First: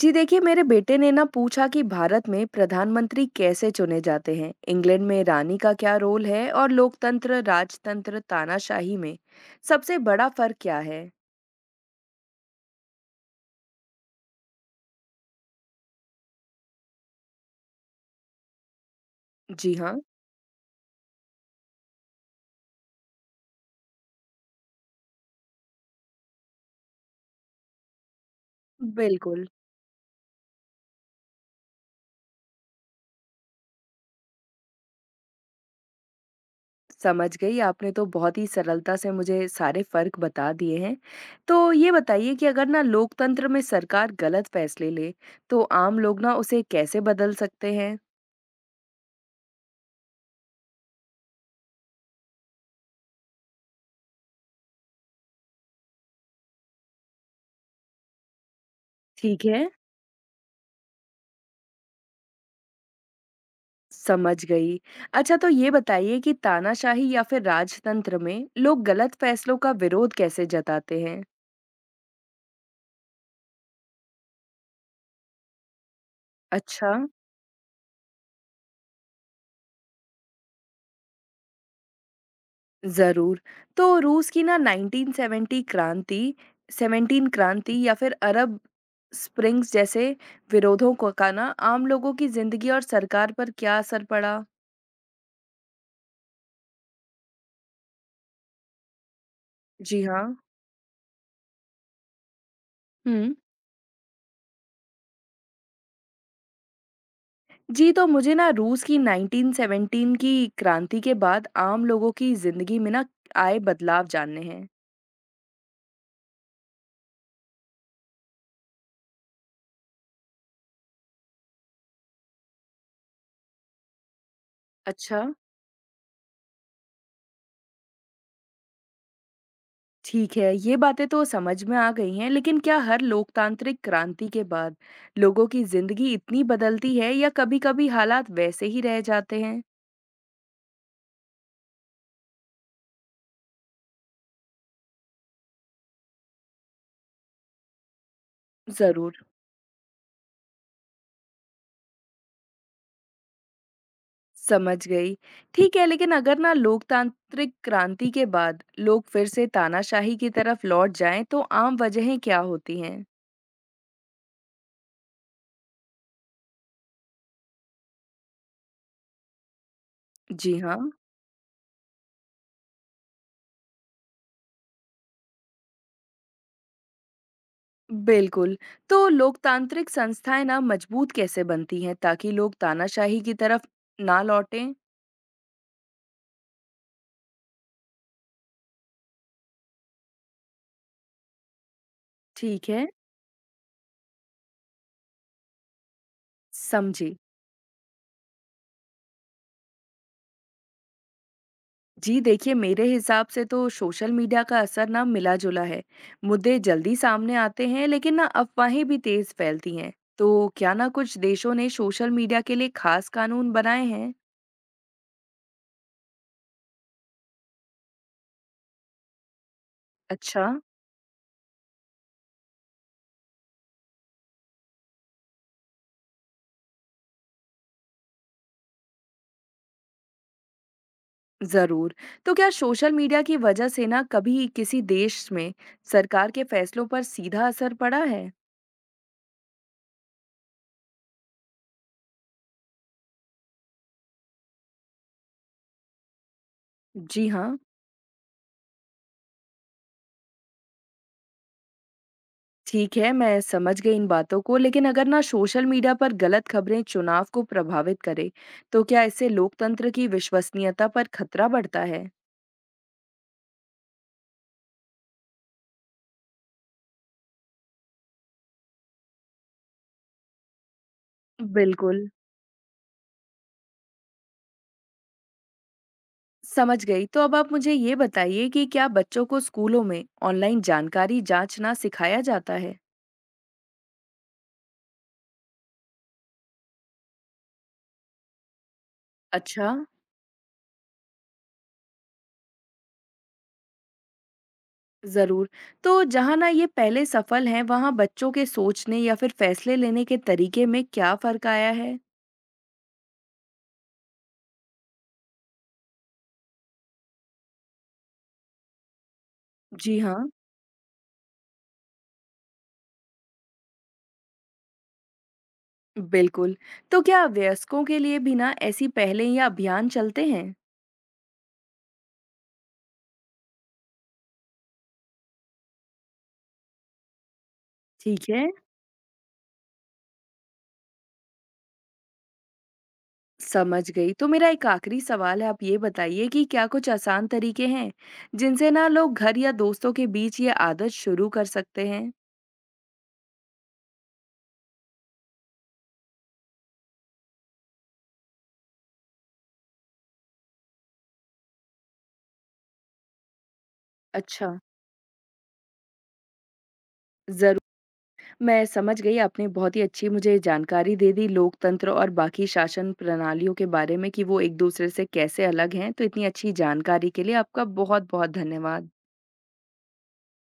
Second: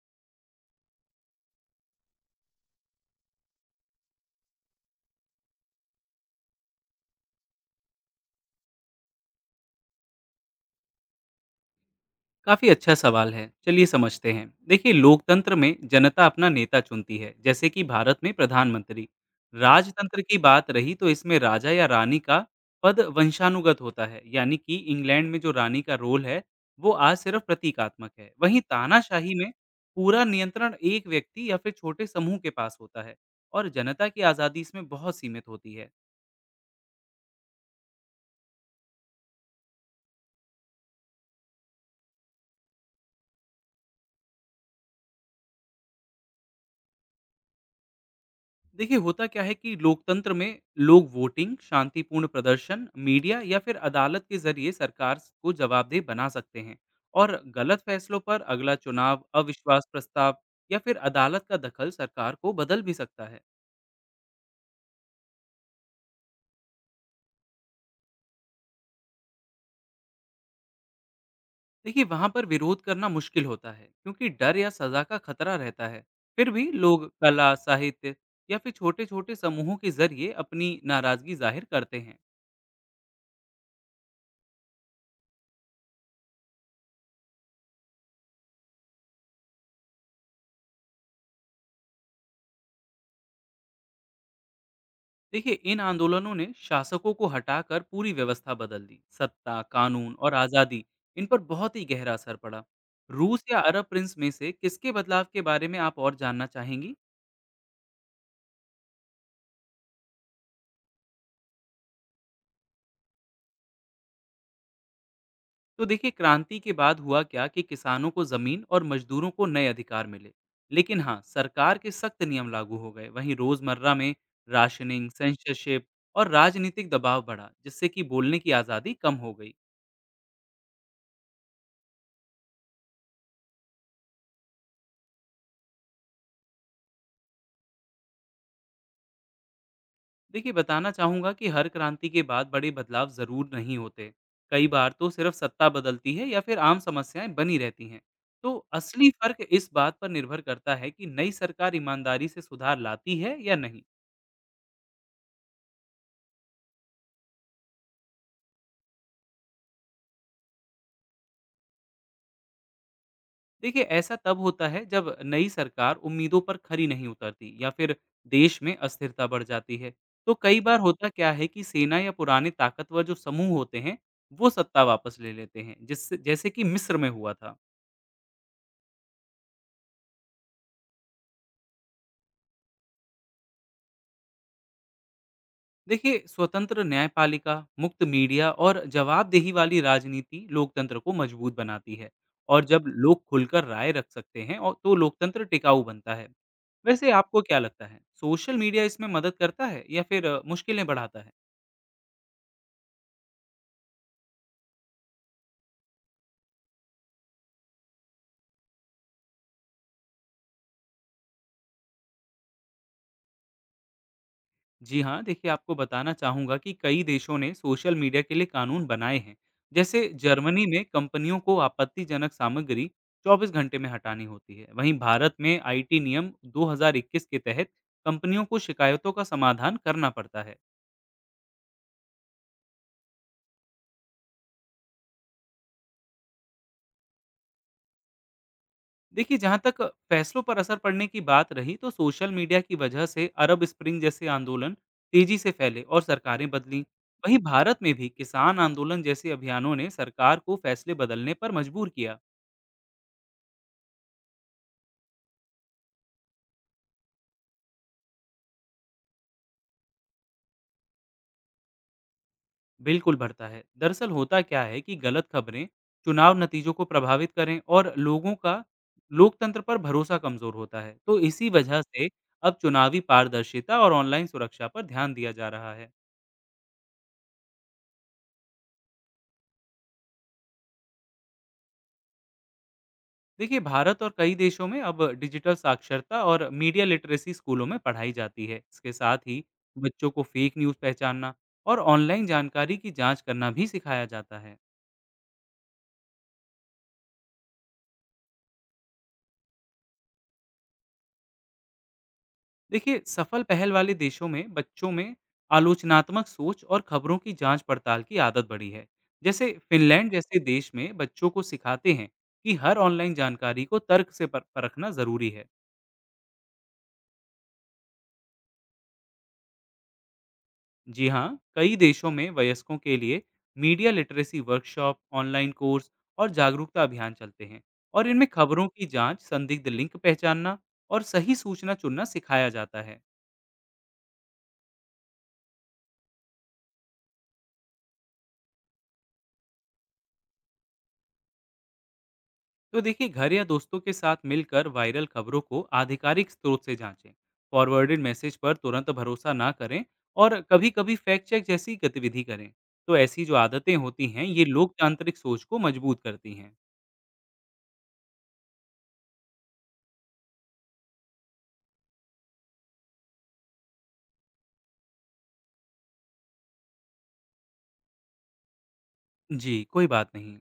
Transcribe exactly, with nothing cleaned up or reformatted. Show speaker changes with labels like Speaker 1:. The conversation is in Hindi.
Speaker 1: जी, देखिए मेरे बेटे ने ना पूछा कि भारत में प्रधानमंत्री कैसे चुने जाते हैं, इंग्लैंड में रानी का क्या रोल है और लोकतंत्र, राजतंत्र, तानाशाही में सबसे बड़ा फर्क क्या है।
Speaker 2: काफी अच्छा सवाल है, चलिए समझते हैं। देखिए लोकतंत्र में जनता अपना नेता चुनती है, जैसे कि भारत में प्रधानमंत्री।
Speaker 1: जी हाँ।
Speaker 2: राजतंत्र की बात रही तो इसमें राजा या रानी का पद वंशानुगत होता है, यानी कि इंग्लैंड में जो रानी का रोल है वो आज सिर्फ प्रतीकात्मक है। वहीं तानाशाही
Speaker 1: बिल्कुल।
Speaker 2: में पूरा नियंत्रण एक व्यक्ति या फिर छोटे समूह के पास होता है, और जनता की आज़ादी इसमें बहुत सीमित होती है।
Speaker 1: समझ गई, आपने तो बहुत ही सरलता से मुझे सारे फर्क बता दिए हैं। तो ये बताइए कि अगर ना लोकतंत्र में सरकार गलत फैसले ले तो आम लोग ना उसे कैसे बदल सकते हैं।
Speaker 2: देखिए होता क्या है कि लोकतंत्र में लोग वोटिंग, शांतिपूर्ण प्रदर्शन, मीडिया या फिर अदालत के जरिए सरकार को जवाबदेह बना सकते हैं, और गलत फैसलों पर अगला चुनाव,
Speaker 1: ठीक है।
Speaker 2: अविश्वास प्रस्ताव या फिर अदालत का दखल सरकार को बदल भी सकता है।
Speaker 1: समझ गई। अच्छा, तो ये बताइए कि तानाशाही या फिर राजतंत्र में लोग गलत फैसलों का विरोध कैसे जताते हैं?
Speaker 2: देखिए वहां पर विरोध करना मुश्किल होता है, क्योंकि डर या सजा का खतरा रहता है। फिर भी
Speaker 1: अच्छा।
Speaker 2: लोग कला, साहित्य या फिर छोटे-छोटे समूहों के जरिए अपनी नाराजगी जाहिर करते हैं।
Speaker 1: ज़रूर। तो रूस की ना नाइन्टीन सेवन्टी क्रांति, सेवन्टीन क्रांति या फिर अरब स्प्रिंग्स जैसे विरोधों को का ना आम लोगों की ज़िंदगी और सरकार पर क्या असर पड़ा?
Speaker 2: देखिए इन आंदोलनों ने शासकों को हटाकर पूरी व्यवस्था बदल दी। सत्ता,
Speaker 1: जी
Speaker 2: कानून और
Speaker 1: हाँ।
Speaker 2: आज़ादी इन पर बहुत ही गहरा असर पड़ा।
Speaker 1: हुँ।
Speaker 2: रूस या अरब प्रिंस में से किसके बदलाव के बारे में आप और जानना चाहेंगी?
Speaker 1: जी, तो मुझे ना रूस की नाइन्टीन सेवन्टीन की क्रांति के बाद आम लोगों की ज़िंदगी में ना आए बदलाव जानने हैं।
Speaker 2: तो देखिए क्रांति के बाद हुआ क्या कि किसानों को जमीन और मजदूरों को नए अधिकार मिले, लेकिन हाँ सरकार के सख्त नियम लागू हो गए। वहीं रोजमर्रा में राशनिंग,
Speaker 1: अच्छा।
Speaker 2: सेंसरशिप और राजनीतिक दबाव बढ़ा, जिससे कि बोलने की आज़ादी कम हो गई।
Speaker 1: ठीक है, ये बातें तो समझ में आ गई हैं, लेकिन क्या हर लोकतांत्रिक क्रांति के बाद लोगों की जिंदगी इतनी बदलती है या कभी-कभी हालात वैसे ही रह जाते हैं?
Speaker 2: देखिए बताना चाहूँगा कि हर क्रांति के बाद बड़े बदलाव ज़रूर नहीं होते। कई बार तो सिर्फ सत्ता बदलती है या फिर आम समस्याएं बनी रहती हैं। तो असली
Speaker 1: ज़रूर।
Speaker 2: फर्क इस बात पर निर्भर करता है कि नई सरकार ईमानदारी से सुधार लाती है या नहीं।
Speaker 1: समझ गई। ठीक है, लेकिन अगर ना लोकतांत्रिक क्रांति के बाद लोग फिर से तानाशाही की तरफ लौट जाएं, तो आम वजहें क्या होती हैं?
Speaker 2: देखिए ऐसा तब होता है जब नई सरकार उम्मीदों पर खरी नहीं उतरती या फिर देश में अस्थिरता बढ़ जाती है। तो
Speaker 1: जी
Speaker 2: कई बार
Speaker 1: हाँ।
Speaker 2: होता क्या है कि सेना या पुराने ताकतवर जो समूह होते हैं, वो सत्ता वापस ले लेते हैं, जिससे जैसे कि मिस्र में हुआ था।
Speaker 1: बिल्कुल। तो लोकतांत्रिक संस्थाएं ना मजबूत कैसे बनती हैं ताकि लोग तानाशाही की तरफ ना लौटें?
Speaker 2: देखिए स्वतंत्र न्यायपालिका, मुक्त मीडिया और जवाबदेही वाली राजनीति लोकतंत्र को मजबूत बनाती है। और
Speaker 1: ठीक
Speaker 2: जब
Speaker 1: है।
Speaker 2: लोग खुलकर राय रख सकते हैं और तो लोकतंत्र टिकाऊ बनता है।
Speaker 1: समझी।
Speaker 2: वैसे आपको क्या लगता है, सोशल मीडिया इसमें मदद करता है या फिर अ, मुश्किलें बढ़ाता है?
Speaker 1: जी, देखिए मेरे हिसाब से तो सोशल मीडिया का असर ना मिला-जुला है। मुद्दे जल्दी सामने आते हैं लेकिन ना अफवाहें भी तेज फैलती हैं। तो क्या ना कुछ देशों ने सोशल मीडिया के लिए खास कानून बनाए हैं?
Speaker 2: जी हाँ, देखिए आपको बताना चाहूँगा कि कई देशों ने सोशल मीडिया के लिए कानून बनाए हैं। जैसे
Speaker 1: अच्छा।
Speaker 2: जर्मनी में कंपनियों को आपत्तिजनक सामग्री चौबीस घंटे में हटानी होती है। वहीं भारत में आईटी नियम दो हज़ार इक्कीस के तहत कंपनियों को शिकायतों का समाधान करना पड़ता है।
Speaker 1: ज़रूर। तो क्या सोशल मीडिया की वजह से ना कभी किसी देश में सरकार के फैसलों पर सीधा असर पड़ा है?
Speaker 2: देखिए जहाँ तक फैसलों पर असर पड़ने की बात रही, तो सोशल मीडिया की वजह से अरब स्प्रिंग जैसे आंदोलन तेजी से फैले और सरकारें बदलीं।
Speaker 1: जी
Speaker 2: वहीं
Speaker 1: हाँ।
Speaker 2: भारत में भी किसान आंदोलन जैसे अभियानों ने सरकार को फैसले बदलने पर मजबूर किया।
Speaker 1: ठीक है, मैं समझ गई इन बातों को, लेकिन अगर ना सोशल मीडिया पर गलत खबरें चुनाव को प्रभावित करें, तो क्या इससे लोकतंत्र की विश्वसनीयता पर खतरा बढ़ता है?
Speaker 2: बिल्कुल बढ़ता है। दरअसल होता क्या है कि गलत खबरें चुनाव नतीजों को प्रभावित करें, और लोगों का लोकतंत्र पर भरोसा कमजोर होता है। तो इसी वजह
Speaker 1: बिल्कुल।
Speaker 2: से अब चुनावी पारदर्शिता और ऑनलाइन सुरक्षा पर ध्यान दिया जा रहा है।
Speaker 1: समझ गई। तो अब आप मुझे ये बताइए कि क्या बच्चों को स्कूलों में ऑनलाइन जानकारी जांचना सिखाया जाता है?
Speaker 2: देखिए भारत और कई देशों में अब डिजिटल साक्षरता और मीडिया लिटरेसी स्कूलों में पढ़ाई जाती है। इसके साथ ही
Speaker 1: अच्छा।
Speaker 2: बच्चों को फेक न्यूज़ पहचानना और ऑनलाइन जानकारी की जांच करना भी सिखाया जाता है।
Speaker 1: जरूर। तो जहाँ ना ये पहले सफल हैं, वहाँ बच्चों के सोचने या फिर फैसले लेने के तरीके में क्या फर्क आया है?
Speaker 2: देखिए सफल पहल वाले देशों में बच्चों में आलोचनात्मक सोच और खबरों की जांच पड़ताल की आदत बढ़ी है। जैसे
Speaker 1: जी
Speaker 2: फिनलैंड
Speaker 1: हाँ।
Speaker 2: जैसे देश में बच्चों को सिखाते हैं कि हर ऑनलाइन जानकारी को तर्क से पर- परखना जरूरी है।
Speaker 1: बिल्कुल। तो क्या वयस्कों के लिए भी ना ऐसी पहलें या अभियान चलते हैं?
Speaker 2: जी हाँ, कई देशों में वयस्कों के लिए media literacy workshop, online course और जागरूकता अभियान चलते हैं, और इनमें
Speaker 1: ठीक है।
Speaker 2: खबरों की जांच, संदिग्ध लिंक पहचानना और सही सूचना चुनना सिखाया जाता है।
Speaker 1: समझ गई। तो मेरा एक आखिरी सवाल है, आप ये बताइए कि क्या कुछ आसान तरीके हैं, जिनसे ना लोग घर या दोस्तों के बीच ये आदत शुरू कर सकते हैं?
Speaker 2: तो देखिए घर या दोस्तों के साथ मिलकर वायरल खबरों को आधिकारिक स्रोत से जांचें, फॉरवर्डेड मैसेज पर तुरंत भरोसा ना करें, और कभी कभी फैक्ट चेक जैसी गतिविधि करें। तो ऐसी जो आदतें होती हैं ये
Speaker 1: अच्छा।
Speaker 2: लोकतांत्रिक सोच को मजबूत करती हैं।
Speaker 1: ज़रूर, मैं समझ गई। आपने बहुत ही अच्छी मुझे जानकारी दे दी लोकतंत्र और बाकी शासन प्रणालियों के बारे में कि वो एक दूसरे से कैसे अलग हैं। तो इतनी अच्छी जानकारी के लिए आपका बहुत-बहुत धन्यवाद।
Speaker 2: जी कोई बात नहीं।